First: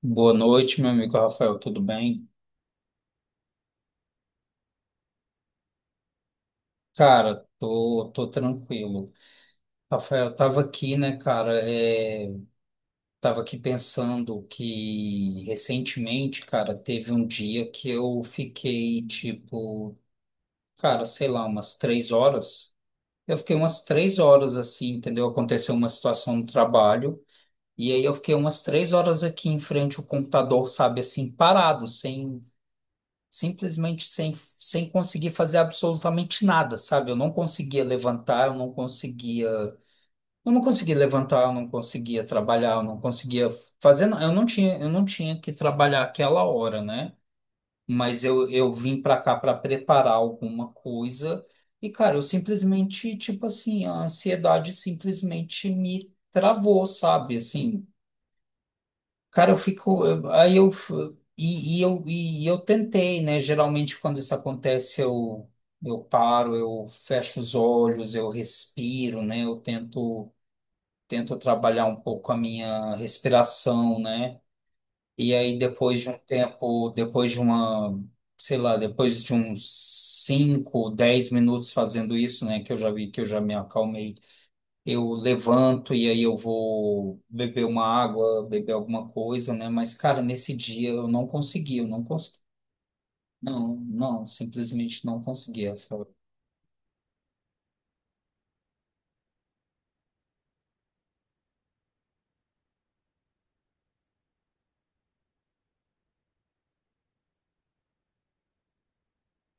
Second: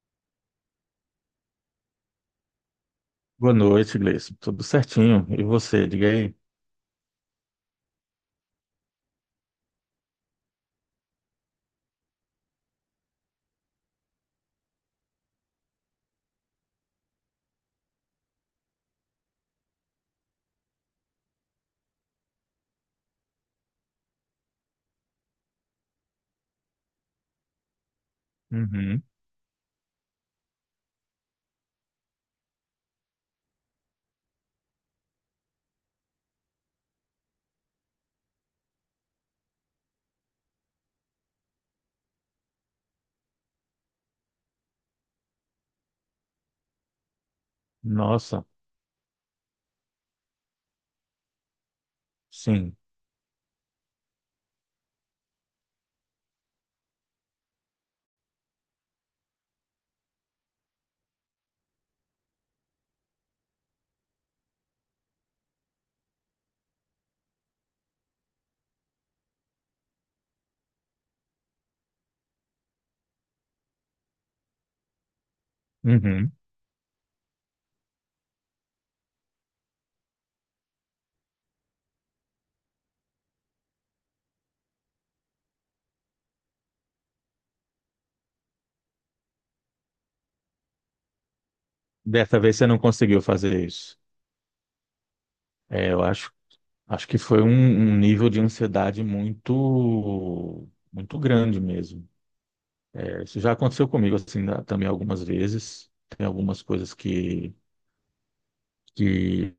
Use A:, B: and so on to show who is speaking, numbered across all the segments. A: Boa noite, meu amigo Rafael, tudo bem?
B: Boa noite, Gleison. Tudo certinho. E você, diga aí.
A: Cara, tô tranquilo. Rafael, tava aqui, né, cara, tava aqui pensando que recentemente, cara, teve um dia que eu fiquei, tipo, cara, sei lá, umas 3 horas. Eu fiquei umas 3 horas assim, entendeu? Aconteceu uma situação no trabalho, e aí eu fiquei umas três
B: Uhum.
A: horas aqui em frente ao computador, sabe, assim, parado, sem simplesmente sem, sem conseguir fazer absolutamente nada, sabe? Eu não conseguia levantar, eu não conseguia levantar, eu não conseguia trabalhar, eu não conseguia fazer, eu não tinha que trabalhar aquela hora, né? Mas
B: Nossa,
A: eu vim para cá para preparar alguma coisa e, cara, eu
B: sim.
A: simplesmente, tipo assim, a ansiedade simplesmente me travou, sabe? Assim, cara, eu fico. Eu- Aí eu. F- E, e eu tentei, né? Geralmente, quando isso acontece, eu paro, eu fecho os olhos, eu respiro, né? Eu tento trabalhar um pouco a minha respiração, né? E aí, depois de um
B: Uhum.
A: tempo, depois de uma. sei lá, depois de uns 5, 10 minutos fazendo isso, né? Que eu já vi que eu já me acalmei, eu levanto e aí eu vou beber uma água, beber alguma coisa, né? Mas, cara, nesse dia eu não consegui, eu não
B: Dessa
A: consegui.
B: vez você não conseguiu fazer
A: Não,
B: isso.
A: não, simplesmente não consegui,
B: É, eu
A: Rafael.
B: acho, acho que foi um nível de ansiedade muito grande mesmo. É, isso já aconteceu comigo assim também algumas vezes. Tem algumas coisas que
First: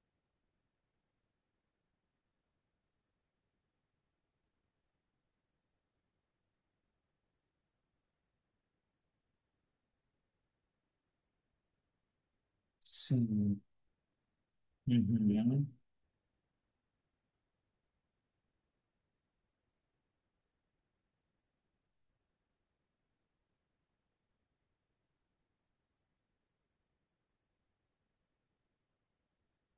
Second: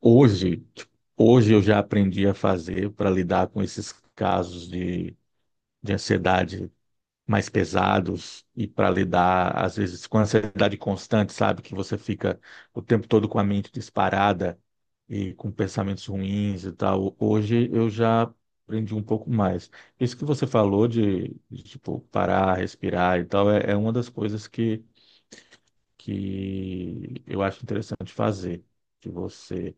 B: hoje eu já aprendi a fazer para lidar com esses casos de ansiedade mais pesados e para lidar, às vezes, com ansiedade constante, sabe? Que você fica o tempo todo com a
A: Sim.
B: mente disparada e com
A: Uhum.
B: pensamentos ruins e tal. Hoje eu já aprendi um pouco mais. Isso que você falou tipo, parar, respirar e tal, é uma das coisas que eu acho interessante fazer. Que você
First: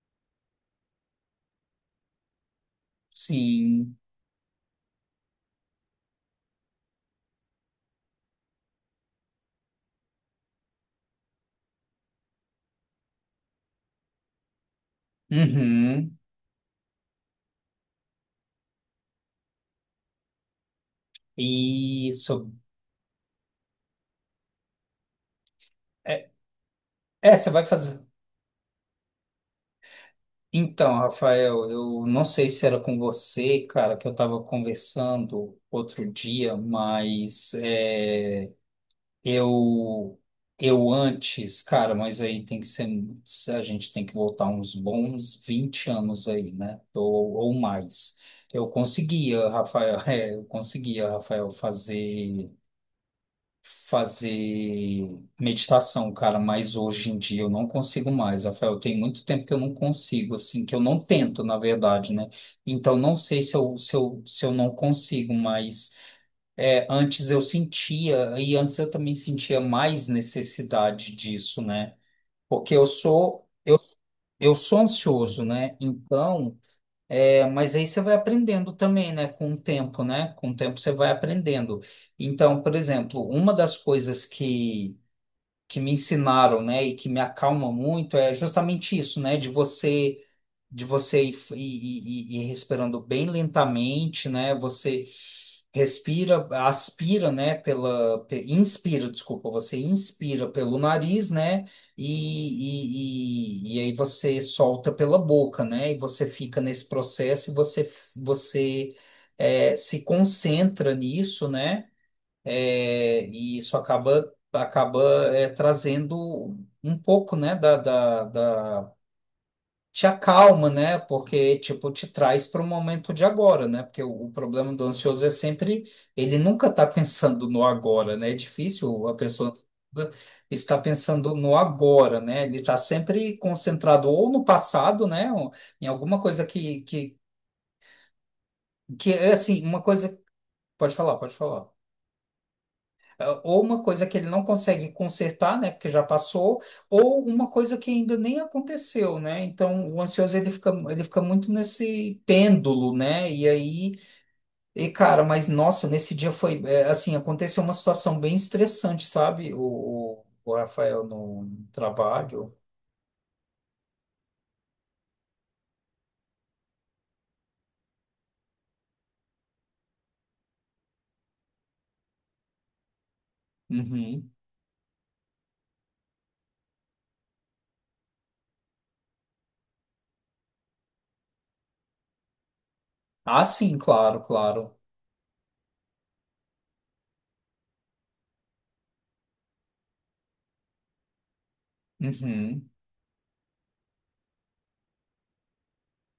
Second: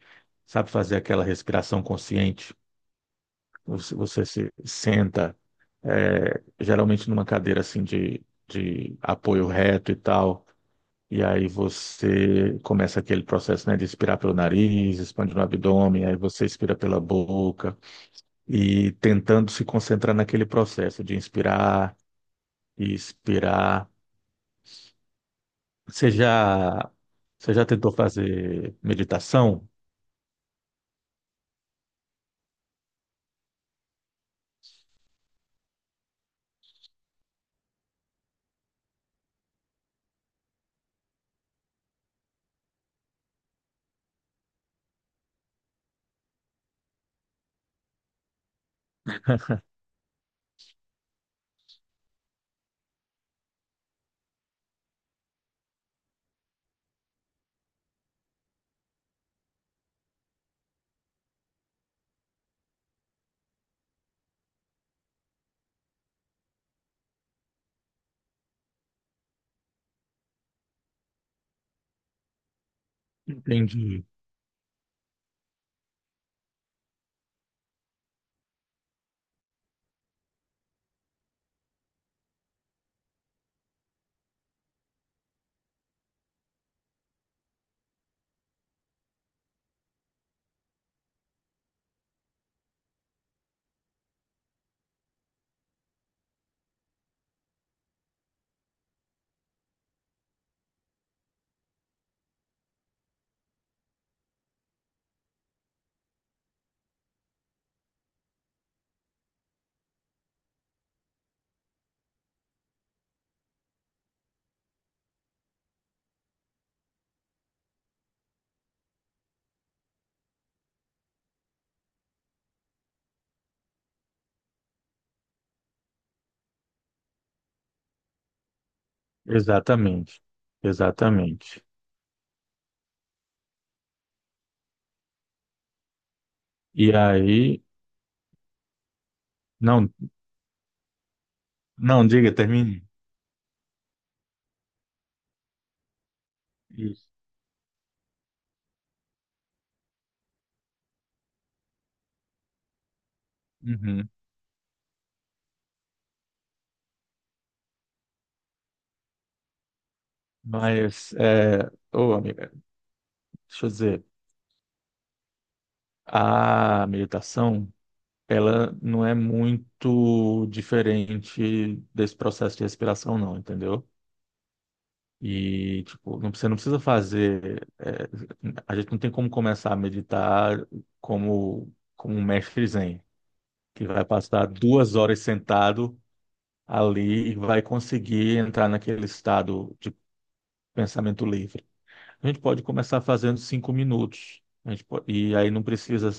B: sabe fazer aquela respiração consciente,
A: Sim.
B: você se senta geralmente numa cadeira assim de apoio reto e tal. E aí você começa aquele processo, né, de expirar pelo nariz, expande no abdômen,
A: Uhum.
B: aí você expira pela boca e tentando se concentrar naquele processo de inspirar
A: Isso.
B: e expirar. Você
A: É,
B: já,
A: você
B: Você
A: vai
B: já tentou
A: fazer.
B: fazer meditação?
A: Então, Rafael, eu não sei se era com você, cara, que eu estava conversando outro dia, mas. Eu, eu antes, cara, mas aí tem que ser, a gente tem que voltar uns bons 20 anos aí, né? Ou mais. Eu conseguia, Rafael, eu conseguia, Rafael, fazer meditação, cara, mas hoje em dia eu não consigo mais, Rafael. Tem muito tempo que eu não consigo, assim, que eu não tento, na verdade, né? Então não sei se eu não consigo mais. É, antes eu sentia, e antes eu também sentia mais necessidade disso, né? Porque eu sou, eu,
B: Entendi.
A: eu sou ansioso, né? Então, mas aí você vai aprendendo também, né? Com o tempo, né? Com o tempo você vai aprendendo. Então, por exemplo, uma das coisas que me ensinaram, né? E que me acalma muito é justamente isso, né? De você ir respirando bem lentamente, né? Você respira, aspira, né, inspira, desculpa, você inspira pelo nariz, né, e aí você solta pela boca, né, e você fica nesse processo e você, você se concentra nisso, né, e isso acaba trazendo um pouco, né, te acalma, né? Porque, tipo, te traz para o momento de agora, né? Porque o problema do ansioso é sempre, ele nunca tá pensando no agora, né? É difícil a pessoa
B: Exatamente,
A: estar pensando no
B: exatamente.
A: agora, né? Ele tá sempre concentrado ou no passado, né? Ou em alguma coisa que,
B: E
A: que,
B: aí,
A: que é assim, uma
B: não,
A: coisa. Pode falar, pode falar.
B: não diga, termine.
A: Ah, ou uma coisa que ele não consegue consertar, né, porque já passou,
B: Isso.
A: ou uma coisa que ainda nem aconteceu, né? Então, o ansioso ele fica muito nesse pêndulo, né? E aí,
B: Uhum.
A: e cara, mas nossa, nesse dia foi, é, assim, aconteceu uma situação bem estressante, sabe? O Rafael
B: Mas,
A: no
B: ô amiga,
A: trabalho.
B: deixa eu dizer, a meditação, ela não é muito diferente desse processo de respiração, não, entendeu?
A: Uhum.
B: E, tipo, não, você não precisa fazer, a gente não tem como começar a meditar como um mestre zen,
A: Ah, sim,
B: que vai
A: claro,
B: passar
A: claro.
B: 2 horas sentado ali e vai conseguir entrar naquele estado de pensamento livre. A gente pode
A: Uhum.
B: começar fazendo 5 minutos. E aí não precisa.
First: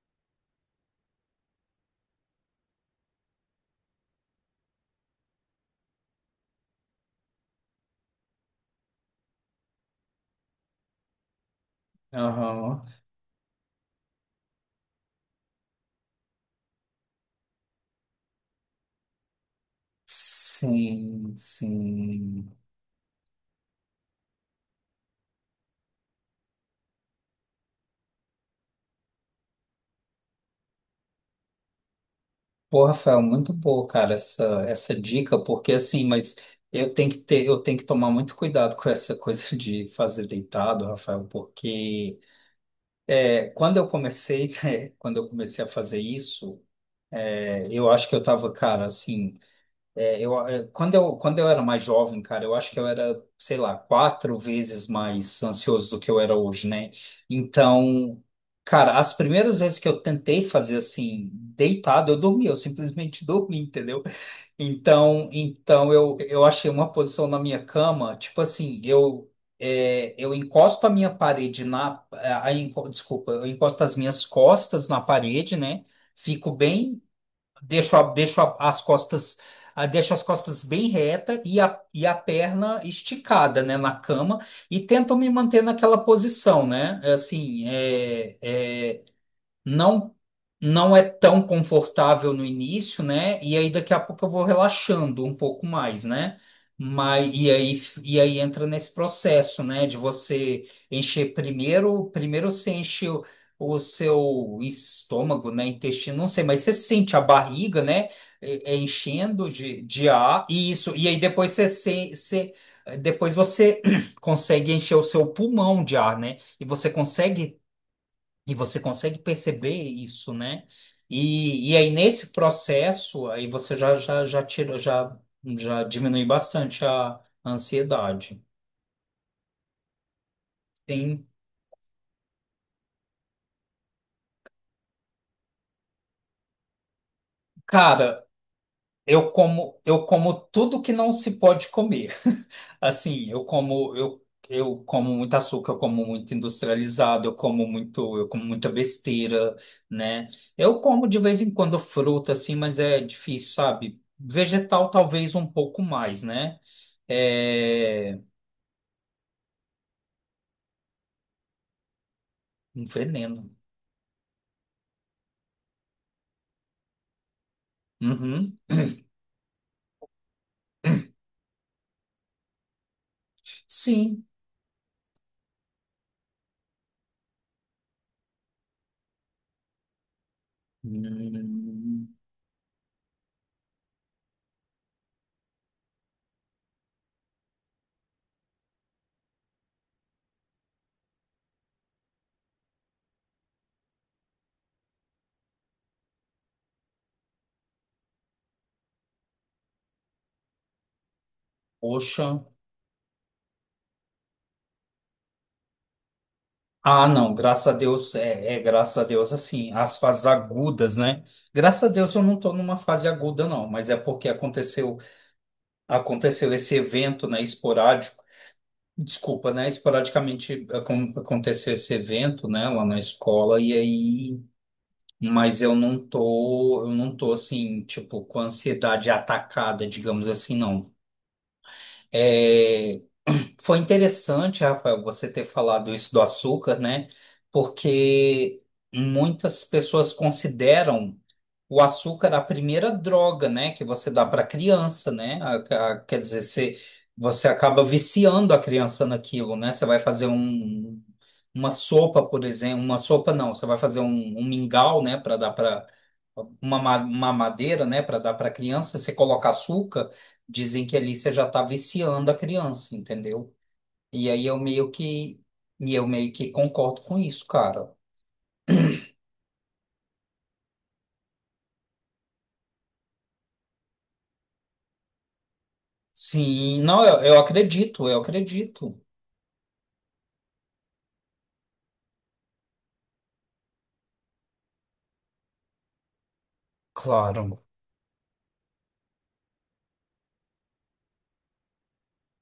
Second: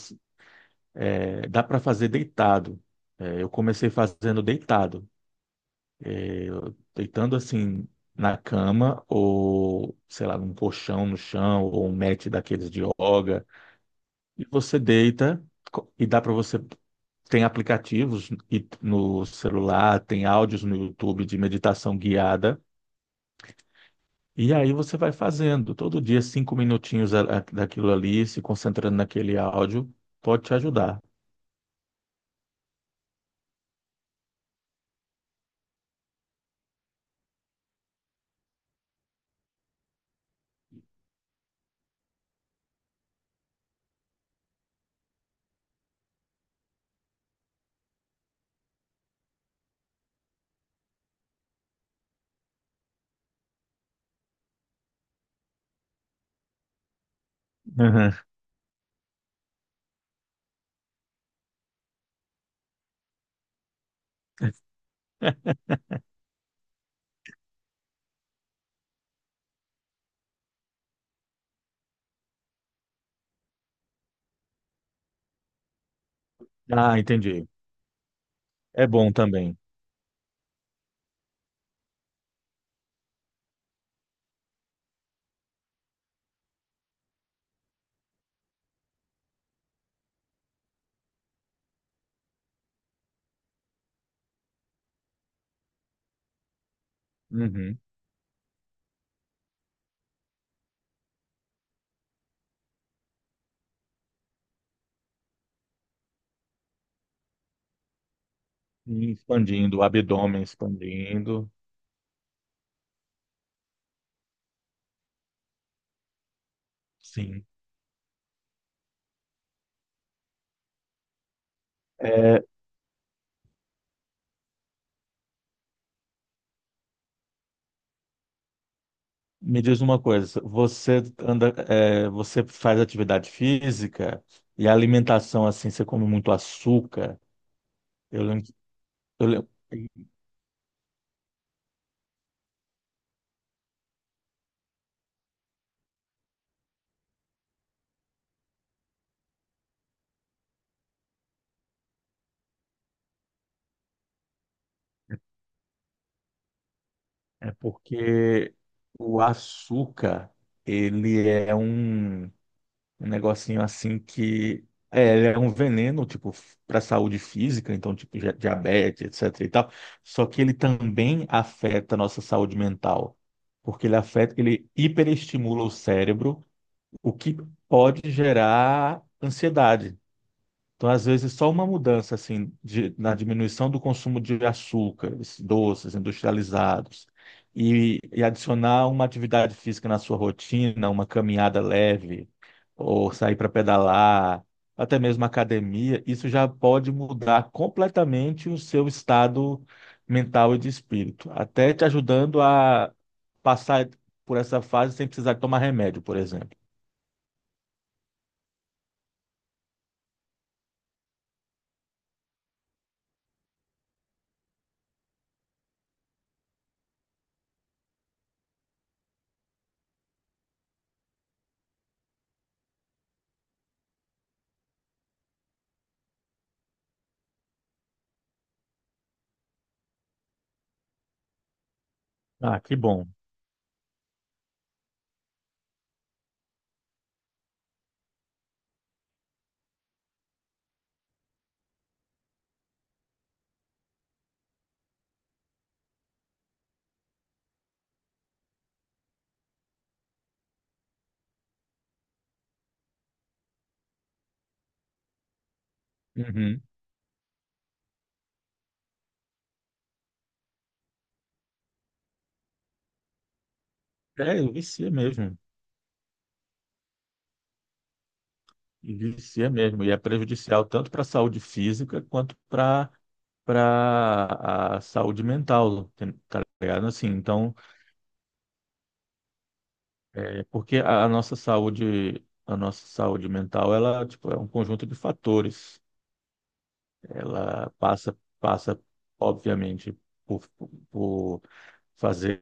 B: Dá para fazer deitado. É, eu comecei fazendo deitado, deitando assim na cama ou, sei lá, num colchão no chão ou um mat daqueles de
A: Aham.
B: yoga. E você deita e dá para você. Tem aplicativos no celular, tem áudios no YouTube
A: Sim,
B: de meditação
A: sim.
B: guiada. E aí você vai fazendo todo dia cinco minutinhos daquilo ali, se concentrando naquele áudio, pode te ajudar.
A: Pô, Rafael, muito boa, cara, essa dica, porque assim, mas eu tenho que ter, eu tenho que tomar muito cuidado com essa coisa de fazer deitado, Rafael, porque quando eu comecei, né, quando eu comecei a fazer isso, eu acho que eu tava, cara, assim, é, eu, é, quando eu era mais jovem, cara, eu acho que eu era, sei lá, quatro vezes mais ansioso do que eu era hoje, né?
B: Uhum.
A: Então, cara, as primeiras vezes que eu tentei fazer assim, deitado, eu dormi, eu simplesmente dormi, entendeu? Então, então eu achei uma posição na minha cama, tipo assim, eu encosto a minha parede na, a enco- desculpa, eu encosto as minhas costas na parede, né? Fico
B: Ah,
A: bem,
B: entendi.
A: deixo, a- deixo a- as
B: É bom
A: costas,
B: também.
A: ah, deixo as costas bem reta e a perna esticada, né, na cama e tento me manter naquela posição, né? Assim, não não é tão confortável no início, né? E aí daqui a pouco eu vou relaxando um pouco mais, né? Mas e aí
B: Uhum.
A: e aí entra nesse processo, né, de você encher primeiro, primeiro você enche o seu estômago, né, intestino, não sei, mas você sente a barriga, né,
B: E
A: enchendo
B: expandindo,
A: de,
B: o
A: de
B: abdômen
A: ar e isso e aí depois
B: expandindo.
A: você, depois você consegue encher o seu pulmão de ar, né?
B: Sim.
A: E você consegue perceber isso, né? E aí, nesse
B: É,
A: processo, aí você já, já tirou, já, já diminui bastante a ansiedade.
B: me diz uma coisa, você
A: Tem,
B: anda, é, você faz atividade física e a alimentação assim, você come muito açúcar. Eu
A: cara,
B: lembro, eu
A: eu
B: lembro-
A: como, eu como tudo que não se pode comer. Assim, eu como, eu como muito açúcar, eu como muito industrializado, eu como muito, eu como muita besteira, né? Eu como de vez em quando fruta, assim, mas é difícil, sabe? Vegetal talvez um pouco mais, né?
B: é
A: É
B: porque o açúcar, ele é um.
A: um
B: Um
A: veneno.
B: negocinho assim que é, ele é um veneno, tipo, para a saúde física, então, tipo, já-
A: Uhum.
B: diabetes, etc e tal. Só que ele também afeta a nossa saúde mental, porque ele
A: Sim.
B: afeta, ele hiperestimula o cérebro, o que pode gerar ansiedade. Então, às vezes, só uma
A: Hum,
B: mudança assim de- na diminuição do consumo de açúcares, doces, industrializados, e adicionar uma atividade física na sua rotina, uma caminhada leve, ou sair para pedalar, até mesmo academia, isso já pode mudar completamente o seu estado mental e de espírito, até te
A: poxa.
B: ajudando a passar por essa fase sem precisar tomar remédio, por exemplo.
A: Ah, não, graças a Deus, graças a Deus, assim, as fases agudas, né? Graças a Deus eu não estou numa fase aguda, não, mas é porque aconteceu, aconteceu esse evento, né, esporádico, desculpa, né, esporadicamente aconteceu esse evento, né, lá na escola, e aí, mas eu não tô, assim, tipo, com ansiedade atacada, digamos assim, não.
B: Ah, que
A: É,
B: bom.
A: foi interessante, Rafael, você ter falado isso do açúcar, né? Porque muitas pessoas consideram o açúcar a primeira droga, né, que você dá para criança, né? Quer dizer, você, você acaba viciando a criança naquilo, né? Você vai fazer um, uma sopa, por exemplo, uma sopa não, você vai fazer um, um mingau, né, para dar para
B: Uhum.
A: uma, uma madeira, né, para dar para criança, você coloca açúcar, dizem que ali você já está viciando a criança, entendeu? E
B: É,
A: aí eu meio
B: vicia mesmo.
A: que e eu meio que concordo com isso, cara.
B: E vicia mesmo, e é prejudicial tanto para a saúde física quanto para a saúde mental, tá
A: Sim,
B: ligado?
A: não,
B: Assim,
A: eu
B: então,
A: acredito, eu acredito.
B: é porque a nossa saúde mental, ela, tipo, é um conjunto de fatores.
A: Claro.
B: Ela passa, obviamente, por, por fazer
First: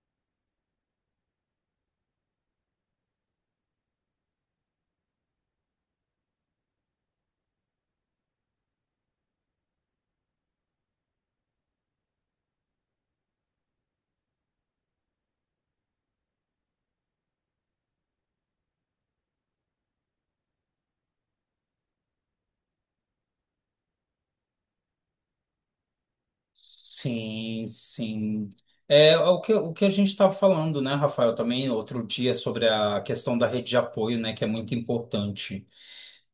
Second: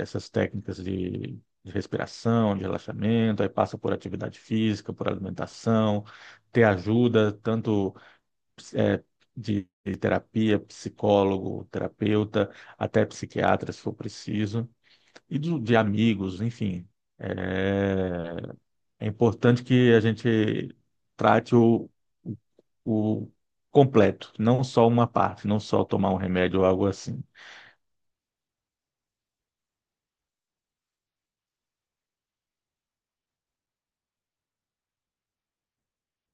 B: essas técnicas de respiração, de relaxamento, aí passa por atividade física, por alimentação, ter ajuda, tanto de terapia, psicólogo, terapeuta, até psiquiatra, se for preciso, e de amigos, enfim. É, é importante que a gente trate o o completo, não só uma parte, não só tomar um remédio ou algo assim.
A: Sim, sim. É o que a gente estava falando, né, Rafael, também outro dia sobre a questão da rede de apoio, né, que é muito importante.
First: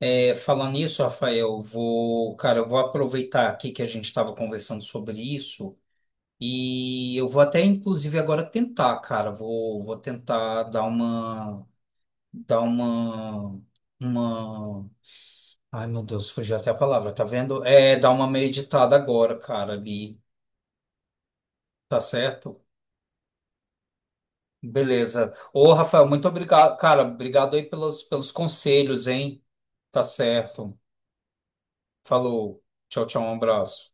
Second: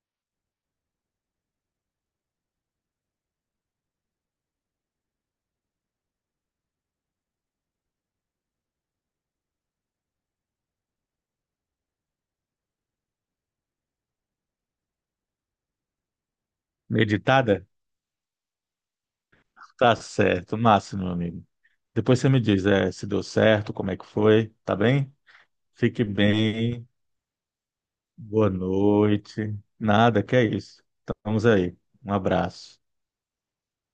A: É, falando nisso, Rafael, vou, cara, eu vou aproveitar aqui que a gente estava conversando sobre isso e eu vou até, inclusive, agora tentar, cara, vou tentar dar uma dá uma, uma, ai meu Deus, fugiu até a palavra, tá vendo?
B: Meditada?
A: É, dá uma meditada agora, cara,
B: Tá
A: bi,
B: certo, massa, meu amigo.
A: tá
B: Depois você me
A: certo?
B: diz, é, se deu certo, como é que foi, tá bem?
A: Beleza. Ô,
B: Fique
A: Rafael, muito obrigado,
B: bem.
A: cara, obrigado aí pelos
B: Boa
A: conselhos, hein?
B: noite.
A: Tá
B: Nada, que é
A: certo.
B: isso. Estamos aí. Um
A: Falou.
B: abraço.
A: Tchau, tchau, um abraço.